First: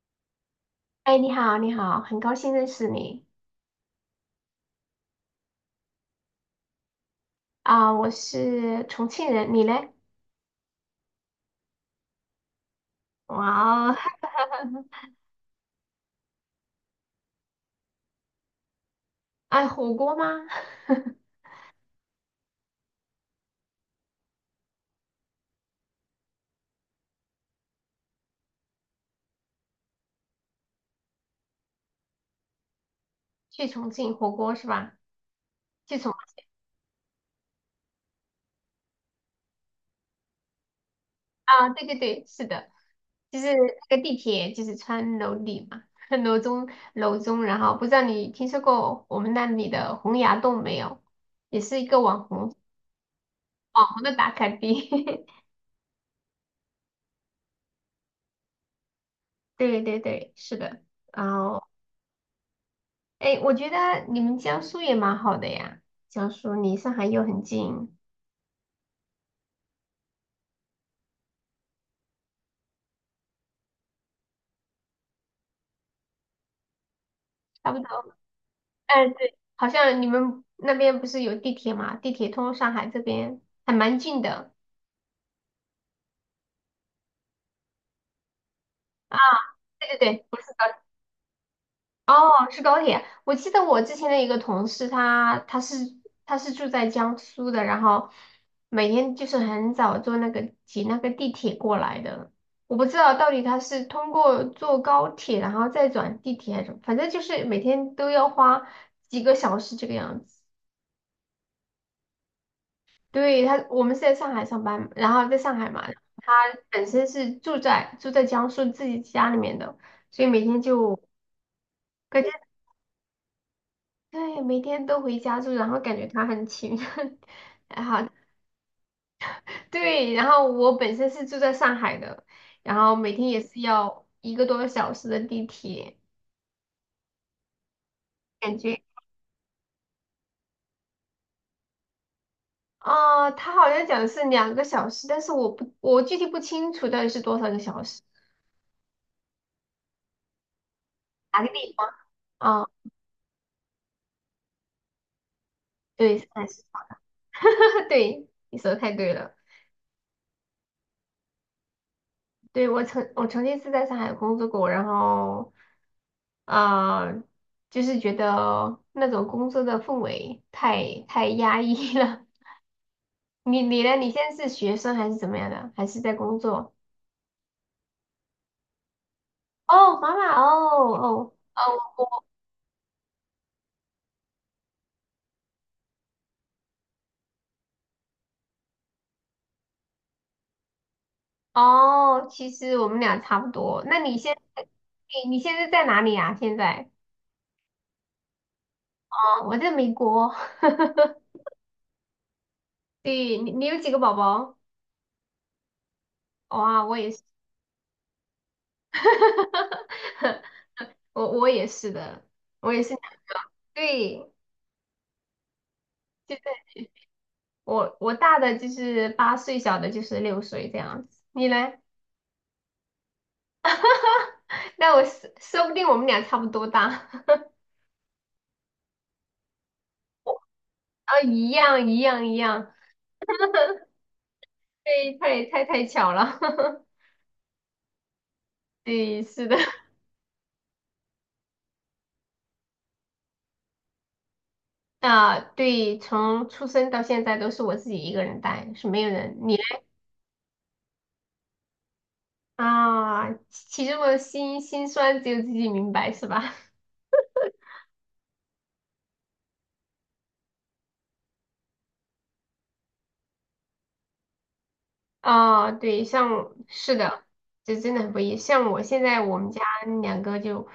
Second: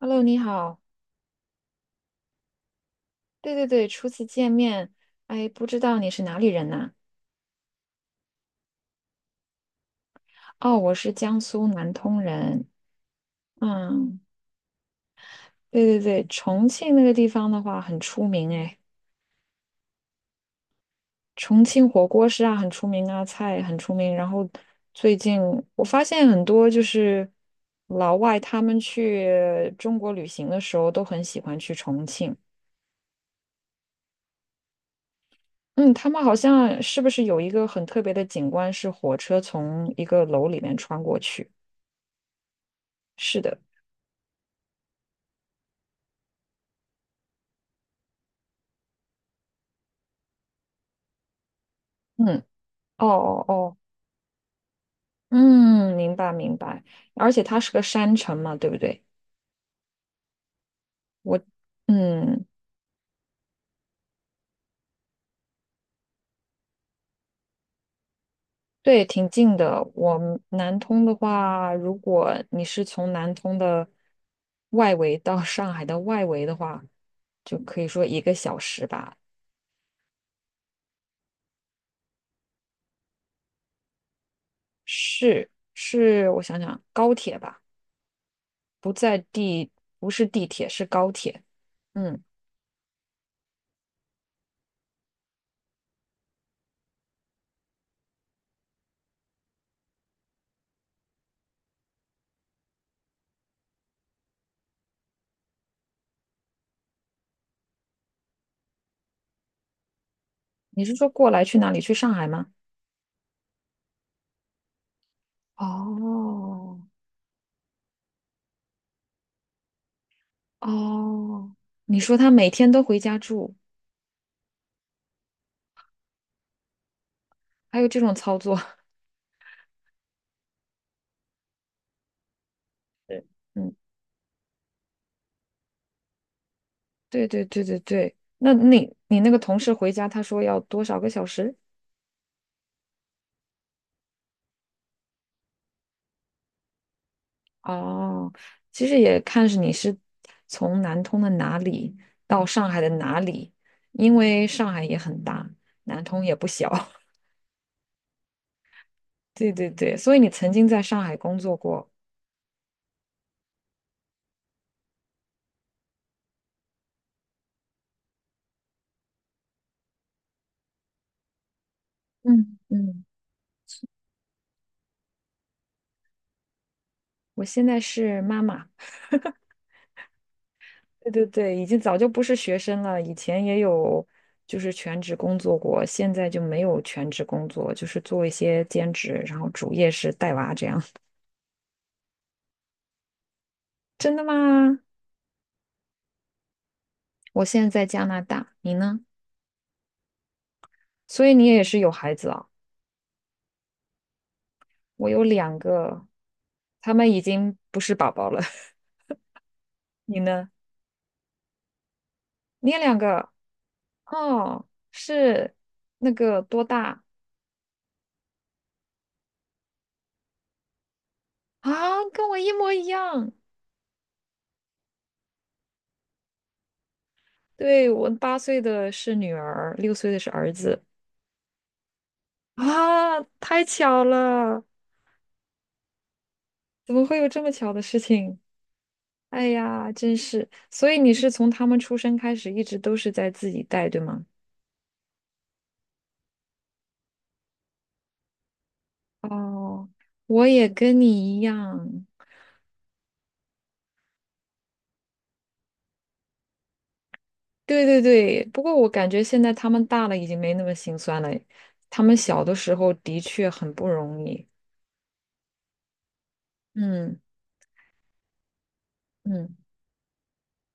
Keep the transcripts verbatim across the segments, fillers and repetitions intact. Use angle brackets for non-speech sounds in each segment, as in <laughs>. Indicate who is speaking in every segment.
Speaker 1: Hello，你好。
Speaker 2: 哎，你好，你好，很高兴认识你。
Speaker 1: 对对对，初次见面，哎，不知道你是哪里人呐？
Speaker 2: 啊，我是重庆人，你嘞？
Speaker 1: 哦，我是江苏南通人。
Speaker 2: 哇哦，
Speaker 1: 嗯，
Speaker 2: <laughs>
Speaker 1: 对对对，重庆那个地方的话很出名哎，
Speaker 2: 爱火锅吗？<laughs>
Speaker 1: 重庆火锅是啊很出名啊，菜很出名。然后最近我发现很多就是老外他们去中国旅行的时候都很喜欢去重庆。
Speaker 2: 去重庆火锅是吧？
Speaker 1: 嗯，
Speaker 2: 去
Speaker 1: 他
Speaker 2: 重
Speaker 1: 们好像是不是有一个很特别的景观是火车从一个楼里面穿过去？
Speaker 2: 啊，对对对，是的。就
Speaker 1: 是
Speaker 2: 是
Speaker 1: 的。
Speaker 2: 那个地铁就是穿楼底嘛，<laughs> 楼中楼中，然后不知道你听说过我们那里的洪崖洞没有？也是一个网
Speaker 1: 嗯。
Speaker 2: 红
Speaker 1: 哦哦哦，
Speaker 2: 网红的打卡地。<laughs>
Speaker 1: 嗯，明白明白，而且它是个山城嘛，对不对？
Speaker 2: 对对对，是的。然
Speaker 1: 我，
Speaker 2: 后
Speaker 1: 嗯，
Speaker 2: 哎，我觉得你们江苏也蛮好的呀，江苏离上海又很近。
Speaker 1: 对，挺近的。我们南通的话，如果你是从南通的外围到上海的外围的话，就
Speaker 2: 差不
Speaker 1: 可以说
Speaker 2: 多。
Speaker 1: 一个小时
Speaker 2: 哎，
Speaker 1: 吧。
Speaker 2: 对，好像你们那边不是有地铁嘛？地铁通上海这边还蛮近的。
Speaker 1: 是是，我想想，高铁吧，不在
Speaker 2: 啊。
Speaker 1: 地，
Speaker 2: 对对
Speaker 1: 不
Speaker 2: 对，
Speaker 1: 是
Speaker 2: 不
Speaker 1: 地
Speaker 2: 是高
Speaker 1: 铁，
Speaker 2: 铁，
Speaker 1: 是高铁。嗯，
Speaker 2: 哦，是高铁。我记得我之前的一个同事他，他是他是住在江苏的，然后每天就是很早坐那个挤那个地铁过来的。我不知道到底他是通过坐高铁，然后再转地铁还是什么，反正就是每天都要花几个小时这个样子。
Speaker 1: 你是说过来去哪里？去上海吗？
Speaker 2: 对，他，我们是在上海上班，然后在上海嘛，
Speaker 1: 哦，
Speaker 2: 本身是住在住在江苏自己家里面的，所以每天就
Speaker 1: 哦，你说
Speaker 2: 感
Speaker 1: 他
Speaker 2: 觉
Speaker 1: 每天都回家住，
Speaker 2: 对，每天都回家住，然后感觉他很勤，<laughs>
Speaker 1: 还
Speaker 2: 然
Speaker 1: 有这
Speaker 2: 后
Speaker 1: 种操作？<laughs>
Speaker 2: 对，然后我本身是住在上海的，然后每天也是
Speaker 1: 嗯，
Speaker 2: 要一个多小时的地铁，
Speaker 1: 对对对对对。那
Speaker 2: 感觉
Speaker 1: 你你那个同事回家，他说要多少个小时？
Speaker 2: 啊，他好像讲的是两个小时，但是我不我具体不清楚到底是多少个小时，
Speaker 1: 哦，其实也看是你是从南通的
Speaker 2: 哪个
Speaker 1: 哪
Speaker 2: 地方
Speaker 1: 里到
Speaker 2: 啊？
Speaker 1: 上海的哪里，因为上海也很大，南
Speaker 2: 对，
Speaker 1: 通
Speaker 2: 是
Speaker 1: 也不
Speaker 2: 三十
Speaker 1: 小。<laughs>
Speaker 2: <laughs> 对，你说的太对了。
Speaker 1: 对对对，所以你曾经在上海工作过。
Speaker 2: 对，我曾我曾经是在上海工作过，然后，呃，就是觉得那种工作的氛围太太压抑了。
Speaker 1: 嗯嗯，
Speaker 2: <laughs> 你你呢？你现在是学生还是怎么样的？还是在工作？
Speaker 1: 我现在是妈妈。
Speaker 2: 哦，妈妈，哦
Speaker 1: 对对
Speaker 2: 哦
Speaker 1: 对，已经早就不是学生了，以前也有就是全职工作过，现在就没有全职工作，就是做一些兼职，然后主业是带娃这样。<laughs>
Speaker 2: 哦哦，其实我们俩差不多。那
Speaker 1: 真
Speaker 2: 你
Speaker 1: 的
Speaker 2: 现在，
Speaker 1: 吗？
Speaker 2: 你你现在在哪里啊？现在？
Speaker 1: 我现在在加拿大，你呢？
Speaker 2: 哦，我在美国。<laughs>
Speaker 1: 所以你也是有孩子啊？
Speaker 2: 对，你你有几个宝宝？
Speaker 1: 我有两个，
Speaker 2: 哇，
Speaker 1: 他
Speaker 2: 我
Speaker 1: 们
Speaker 2: 也
Speaker 1: 已
Speaker 2: 是，
Speaker 1: 经不是宝宝了。<laughs> 你
Speaker 2: <laughs>
Speaker 1: 呢？
Speaker 2: 我我也是的，
Speaker 1: 你
Speaker 2: 我
Speaker 1: 也
Speaker 2: 也是。
Speaker 1: 两个？
Speaker 2: 对，
Speaker 1: 哦，是那
Speaker 2: 就
Speaker 1: 个
Speaker 2: 是
Speaker 1: 多大
Speaker 2: 我我大的就是八岁，小的就是六岁这样子。你呢？
Speaker 1: 啊？跟我一模一样。
Speaker 2: 那我说说不定我们俩差不多大，<laughs>
Speaker 1: 对，我八岁的是女儿，六岁的是儿子。
Speaker 2: 啊，一样一样一样。
Speaker 1: 啊，太巧了！
Speaker 2: 对，太太太巧了。<laughs>
Speaker 1: 怎么会有这么巧的事情？
Speaker 2: 对，是
Speaker 1: 哎
Speaker 2: 的，
Speaker 1: 呀，真是。所以你是从他们出生开始，一直都是在自己带，对吗？
Speaker 2: 啊，对，从出生到现在都是我自己一个人带，是没有人。你呢？
Speaker 1: 哦，我也跟你一样。
Speaker 2: 啊，其中的辛辛酸只有自己明白，是吧？
Speaker 1: 对对对，不过我感觉现在他们大了，已经没那么心酸了。他们小的时候的确很不容易。
Speaker 2: 啊，对，像是
Speaker 1: 嗯
Speaker 2: 的，这真的很不易。像我现在我们
Speaker 1: 嗯，
Speaker 2: 家两个就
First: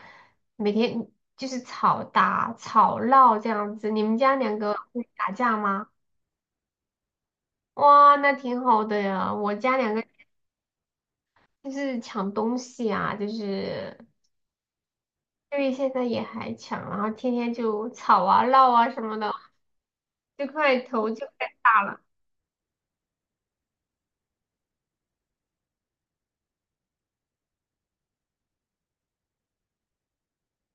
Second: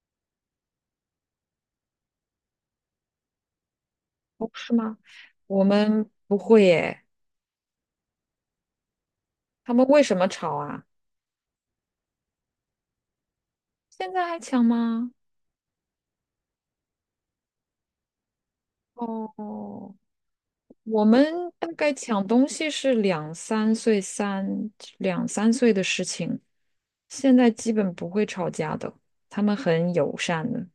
Speaker 2: 每天就是吵打、吵闹这样子。你们家
Speaker 1: 哦，
Speaker 2: 两
Speaker 1: 是
Speaker 2: 个
Speaker 1: 吗？
Speaker 2: 会打架
Speaker 1: 我
Speaker 2: 吗？
Speaker 1: 们不会耶。
Speaker 2: 哇，那挺好的呀。我
Speaker 1: 他
Speaker 2: 家
Speaker 1: 们
Speaker 2: 两
Speaker 1: 为
Speaker 2: 个
Speaker 1: 什么吵啊？
Speaker 2: 就是抢东西啊，就是
Speaker 1: 现在还抢吗？
Speaker 2: 因为现在也还抢，然后天天就吵啊、闹啊什么的，
Speaker 1: 哦。
Speaker 2: 就快
Speaker 1: 我
Speaker 2: 头
Speaker 1: 们
Speaker 2: 就快
Speaker 1: 大
Speaker 2: 大
Speaker 1: 概
Speaker 2: 了。
Speaker 1: 抢东西是两三岁三两三岁的事情，现在基本不会吵架的，他们很友善的，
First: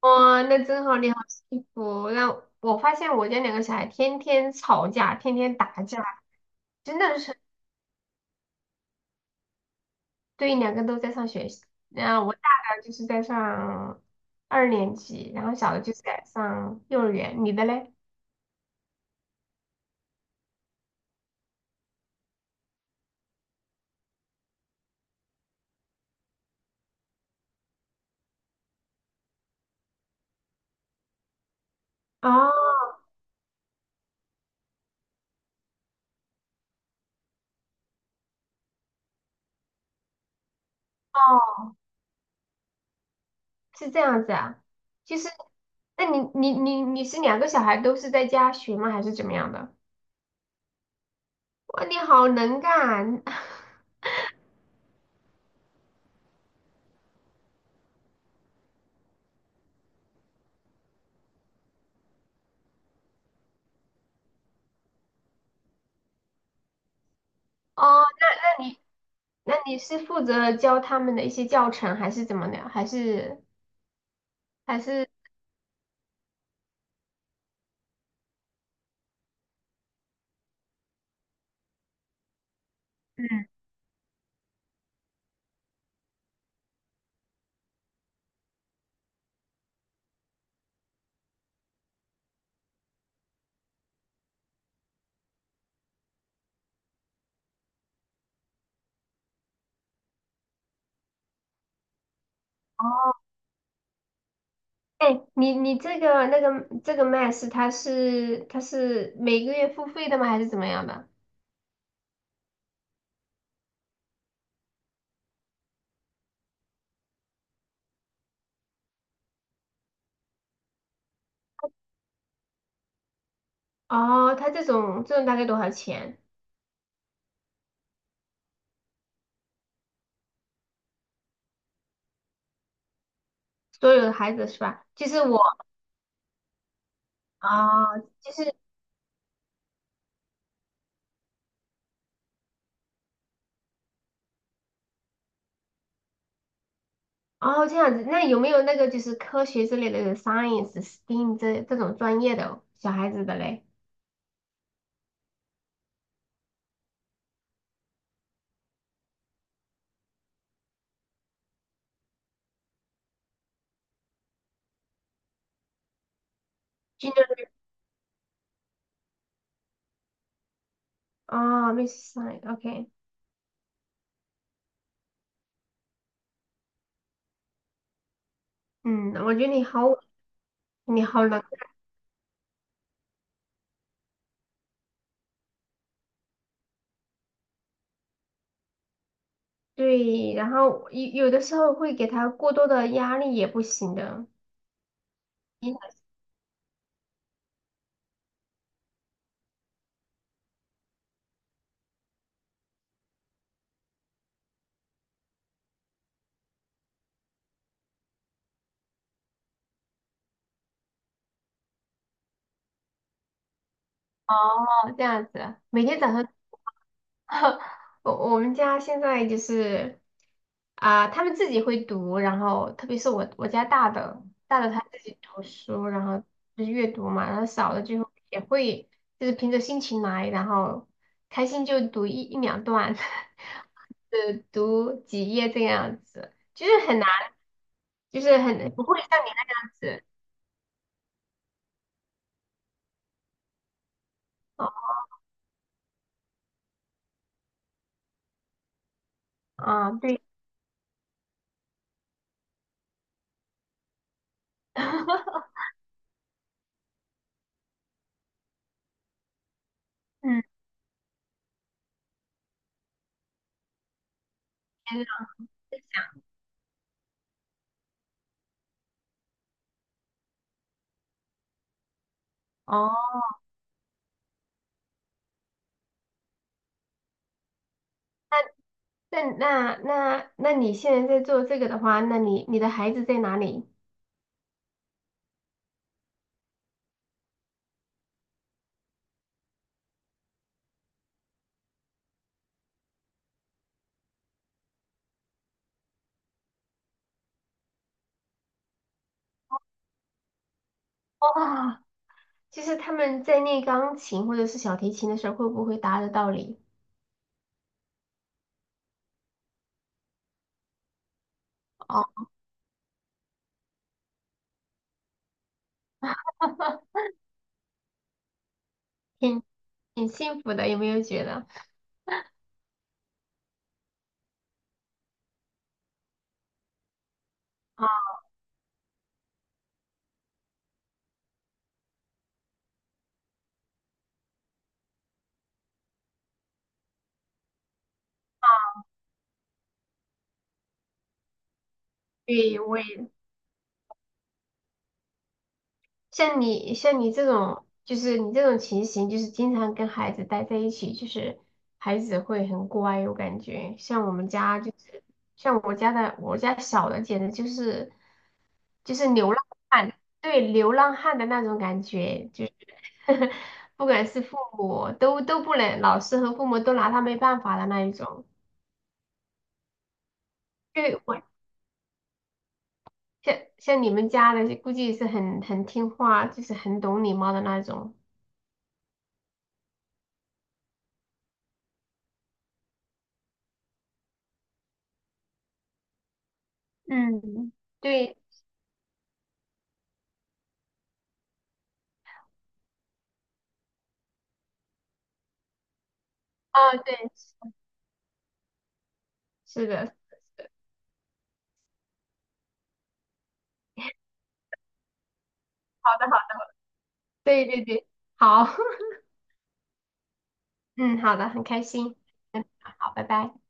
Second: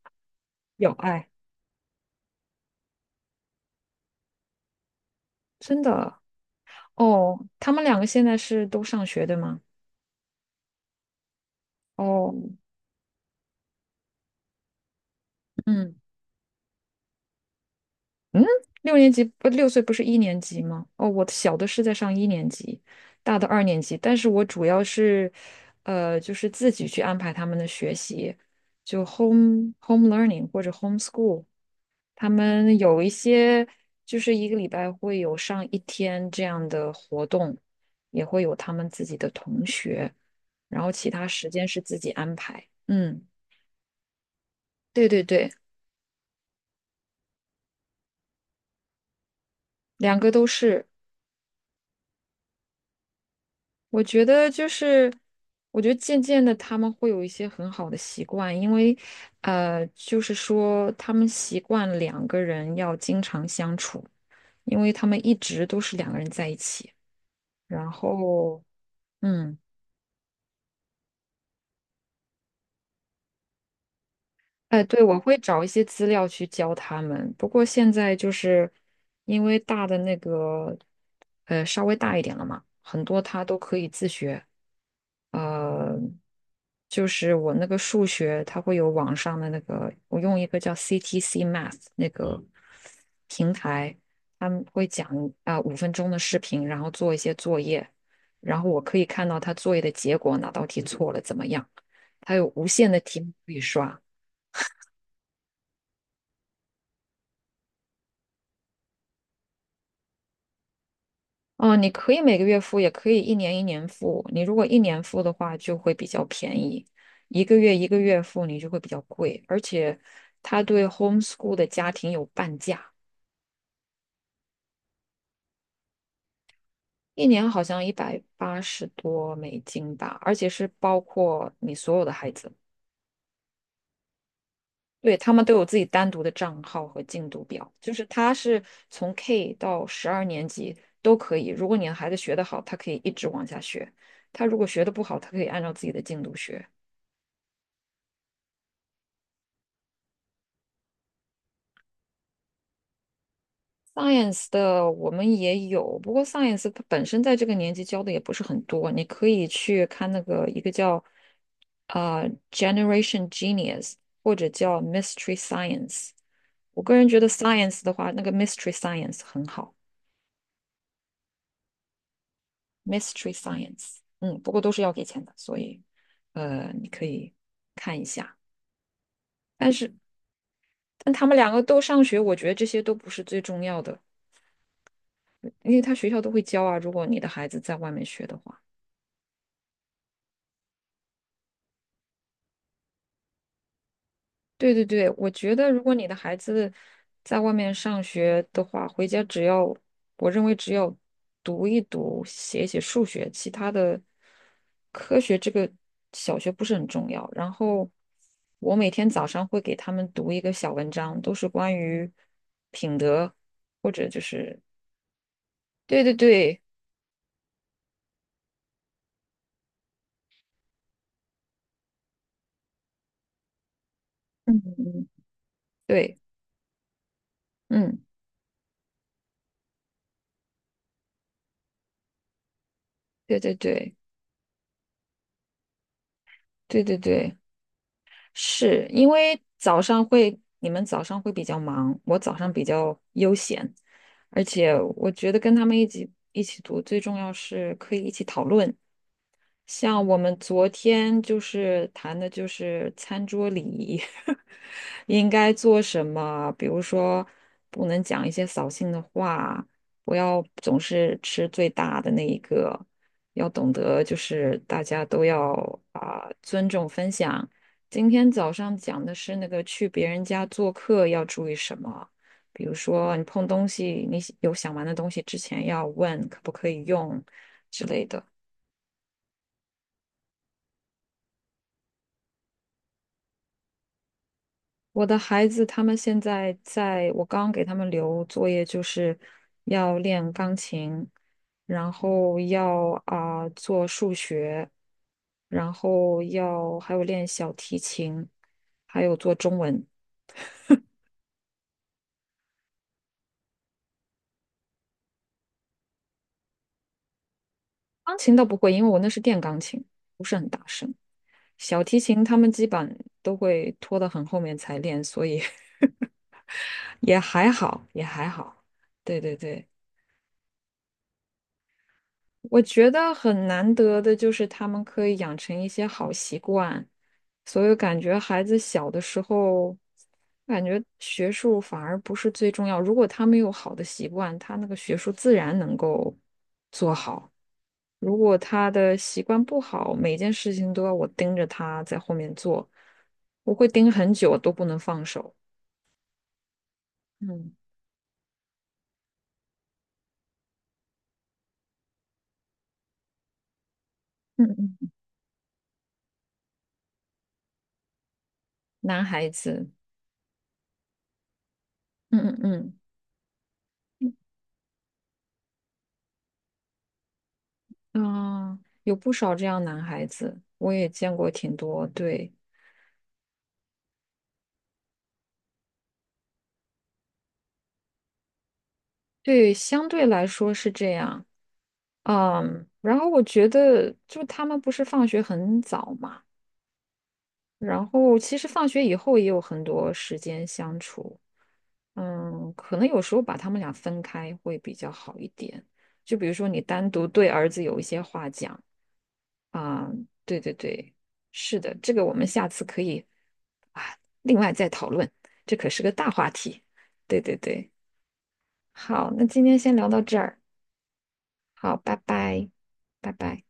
Speaker 2: 哇，那真
Speaker 1: 有
Speaker 2: 好，你好
Speaker 1: 爱，
Speaker 2: 幸福。那我发现我家两个小孩天天吵架，天天
Speaker 1: 真
Speaker 2: 打架。
Speaker 1: 的。
Speaker 2: 真的是。
Speaker 1: 哦，他们两个现在是都上学的吗？
Speaker 2: 对，两个都在上学习。那我大
Speaker 1: 哦，
Speaker 2: 的就是在上二年级，然后小的就
Speaker 1: 嗯
Speaker 2: 是在上幼儿园。你的嘞？
Speaker 1: 嗯，六年级不六岁不是一年级吗？哦，我的小的是在上一年级，大的二年级，但是我主要是，呃，就是自己去安排他们的学习，就 home home learning 或者 homeschool。他
Speaker 2: 哦，
Speaker 1: 们有一些就是一个礼拜会有上一天这样的活动，也会有他们自己的同学，然后其他时间是自己安排。嗯，
Speaker 2: 是这样子啊，
Speaker 1: 对
Speaker 2: 就
Speaker 1: 对
Speaker 2: 是，
Speaker 1: 对，
Speaker 2: 那你你你你是两个小孩都是在家学吗？还是怎么样的？
Speaker 1: 两个都是。
Speaker 2: 哇，你好能干 <laughs>
Speaker 1: 我觉得就是，我觉得渐渐的他们会有一些很好的习惯，因为呃，就是说他们习惯两个人要经常相处，因为他们一直都是两个人在一起，然
Speaker 2: 哦！
Speaker 1: 后
Speaker 2: 那你那
Speaker 1: 嗯。
Speaker 2: 你是负责教他们的一些教程，还是怎么的？还是还
Speaker 1: 哎，对，
Speaker 2: 是
Speaker 1: 我会找一些资料去教他们。不过现在就是因为大的那个，呃，稍微大一点了嘛，很多他
Speaker 2: 嗯，
Speaker 1: 都可以自学。呃，就是我那个数学，它会有网上的那个，我用一个叫 C T C Math 那个平台，他们会讲啊五分钟的视频，然后做一些作业，然后我可以看到他作业的结果，哪道题错了怎么样，他有无限的题
Speaker 2: 哦，
Speaker 1: 目可以刷。
Speaker 2: 哎，你你这个那个这个 Max 它是它是每个月付费的吗？还是怎么样的？
Speaker 1: 嗯，你可以每个月付，也可以一年一年付。你如果一年付的话，就会比较便宜；一个月一个月付，你就会比较贵。而且，他对 homeschool 的家庭有半价，
Speaker 2: 哦，它这种这种大概多少钱？
Speaker 1: 一年好像一百八十多美金吧，而且是包括你所有的孩子，
Speaker 2: 所有的孩子是吧？就
Speaker 1: 对，
Speaker 2: 是
Speaker 1: 他
Speaker 2: 我
Speaker 1: 们都有自己单独的账号和进度表，就
Speaker 2: 啊，
Speaker 1: 是
Speaker 2: 就
Speaker 1: 他
Speaker 2: 是
Speaker 1: 是从 K 到十二年级都可以。如果你的孩子学得好，他可以一直往下学；他如果学得不好，他可以按照自己的进度学。
Speaker 2: 哦这样子。那有没有那个就是科学之类的有 science、s t e m 这这种专业的小孩子的嘞？
Speaker 1: Science 的我们也有，不过 Science 它本身在这个年级教的也不是很多，你可以去看那个一个叫呃 Generation Genius 或者叫 Mystery Science。我个人
Speaker 2: 军
Speaker 1: 觉
Speaker 2: 人
Speaker 1: 得 Science 的话，那个 Mystery Science 很好
Speaker 2: 啊 m i s s Science，OK，
Speaker 1: ，Mystery Science，嗯，不过都是要给钱的，所以呃，你可以看一下。
Speaker 2: 嗯，我觉得你
Speaker 1: 但
Speaker 2: 好，
Speaker 1: 是
Speaker 2: 你
Speaker 1: 但他
Speaker 2: 好
Speaker 1: 们
Speaker 2: 能
Speaker 1: 两个都上学，我觉得这些都不是最重要的，因为他学校都会教啊，如果你的孩子在外面学的话。
Speaker 2: 对，然后有有的时候会给他过多的压力也不行的。
Speaker 1: 对对对，我觉得
Speaker 2: 你
Speaker 1: 如果你的孩子在外面上学的话，回家只要我认为只要读一读、写一写数学，其他的科学这个小学不是很重要。然后我每天早上会给他们读一个小文章，都是关于品德或者就是
Speaker 2: 好，这样子，每天
Speaker 1: 对
Speaker 2: 早
Speaker 1: 对
Speaker 2: 上。
Speaker 1: 对，
Speaker 2: <laughs> 我我们家现在就是啊、他们自己会读，然后特别是我我家大的
Speaker 1: 嗯
Speaker 2: 大的他自
Speaker 1: 嗯，
Speaker 2: 己读书，然
Speaker 1: 对，
Speaker 2: 后就是阅读嘛，然后小的
Speaker 1: 嗯，
Speaker 2: 就也会就是凭着心情来，然后开心就读一一两段，
Speaker 1: 对对对
Speaker 2: <laughs> 呃，读几页这样子，就
Speaker 1: 对
Speaker 2: 是
Speaker 1: 对
Speaker 2: 很难，
Speaker 1: 对。
Speaker 2: 就是很不
Speaker 1: 是
Speaker 2: 会
Speaker 1: 因
Speaker 2: 像你
Speaker 1: 为
Speaker 2: 那样
Speaker 1: 早上
Speaker 2: 子。
Speaker 1: 会，你们早上会比较忙，我早上比较悠闲，而
Speaker 2: 哦，
Speaker 1: 且我觉得跟他们一起一起读，最重要是可以一起讨论，
Speaker 2: 啊，
Speaker 1: 像我
Speaker 2: 对，
Speaker 1: 们昨天就是谈的，就是餐桌礼仪，<laughs> 应该
Speaker 2: <laughs>
Speaker 1: 做什么？比如说，不能讲一些扫兴的话，不要
Speaker 2: 嗯，
Speaker 1: 总是吃最大的那一个，要懂得就是大
Speaker 2: 天
Speaker 1: 家都
Speaker 2: 呐，
Speaker 1: 要啊、尊重分享。今天早上讲的是那个去别人家做客要注意什么，比如说
Speaker 2: 哦。
Speaker 1: 你碰东西，你有想玩的东西之前要问可不可以用之类的。
Speaker 2: 那那那那你现在在做这个的话，那你你的孩子在哪里？
Speaker 1: 我的孩子他们现在在，我刚给他们留作业，就是要练钢琴，然后要啊、做数学，然后要还有练小提琴，还有做中文。
Speaker 2: 哇，就是他们在练钢琴或者是小提琴的时候，会不会打得到你？
Speaker 1: 钢琴倒不会，因为我那是电钢琴，不是很大声。小提琴
Speaker 2: 哦，
Speaker 1: 他们基本都会拖得很后面才练，所以 <laughs> 也还好，也还好。对对
Speaker 2: 挺
Speaker 1: 对。
Speaker 2: 挺幸福的，有没有觉得？
Speaker 1: 我觉得很难得的就是他们可以养成一些好习惯，所以感觉孩子小的时候，感觉学术反而不是最重要。如果他没有好的习惯，他那个学术自然能够做好。如果他的习惯不好，每件事情都要我盯着他在后面
Speaker 2: 对，
Speaker 1: 做，
Speaker 2: 我也
Speaker 1: 我会盯很久都不能放手。
Speaker 2: 像你像你这
Speaker 1: 嗯
Speaker 2: 种，就是你这种情形，就是经常跟孩子待在一起，就是孩子会很乖，我感觉。像我们
Speaker 1: 嗯
Speaker 2: 家就
Speaker 1: 嗯，
Speaker 2: 是，像我家的，我家小的简直就是就
Speaker 1: 男
Speaker 2: 是
Speaker 1: 孩
Speaker 2: 流浪。
Speaker 1: 子，
Speaker 2: 对，流浪汉的那种感
Speaker 1: 嗯
Speaker 2: 觉，
Speaker 1: 嗯
Speaker 2: 就是
Speaker 1: 嗯。
Speaker 2: <laughs> 不管是父母都都不能，老师和父母都拿他没办法的那一种。
Speaker 1: 嗯，有不少这样男孩子，我也
Speaker 2: 对，
Speaker 1: 见
Speaker 2: 我
Speaker 1: 过挺多。对
Speaker 2: 像像你们家的，估计是很很听话，就是很懂礼貌的那种。
Speaker 1: 对，相对来说是这样。嗯，然后我觉得，就他们不是放学很早嘛，
Speaker 2: 嗯，
Speaker 1: 然
Speaker 2: 对，
Speaker 1: 后其实放学以后也有很多时间相处。嗯，可能有时候把他们俩分开会比较好一点。就比如说，你
Speaker 2: 啊，
Speaker 1: 单
Speaker 2: 对，
Speaker 1: 独对儿子有一些话讲，
Speaker 2: 是
Speaker 1: 啊，
Speaker 2: 的，
Speaker 1: 对对对，是的，这个我们下次可以啊，另外再讨论，这可是个大话题。对对
Speaker 2: 对对
Speaker 1: 对，
Speaker 2: 对，好，
Speaker 1: 好，那今天先聊到这儿，
Speaker 2: <laughs> 嗯，好的，很开
Speaker 1: 好，拜
Speaker 2: 心，嗯，
Speaker 1: 拜，
Speaker 2: 好，拜
Speaker 1: 拜
Speaker 2: 拜。
Speaker 1: 拜。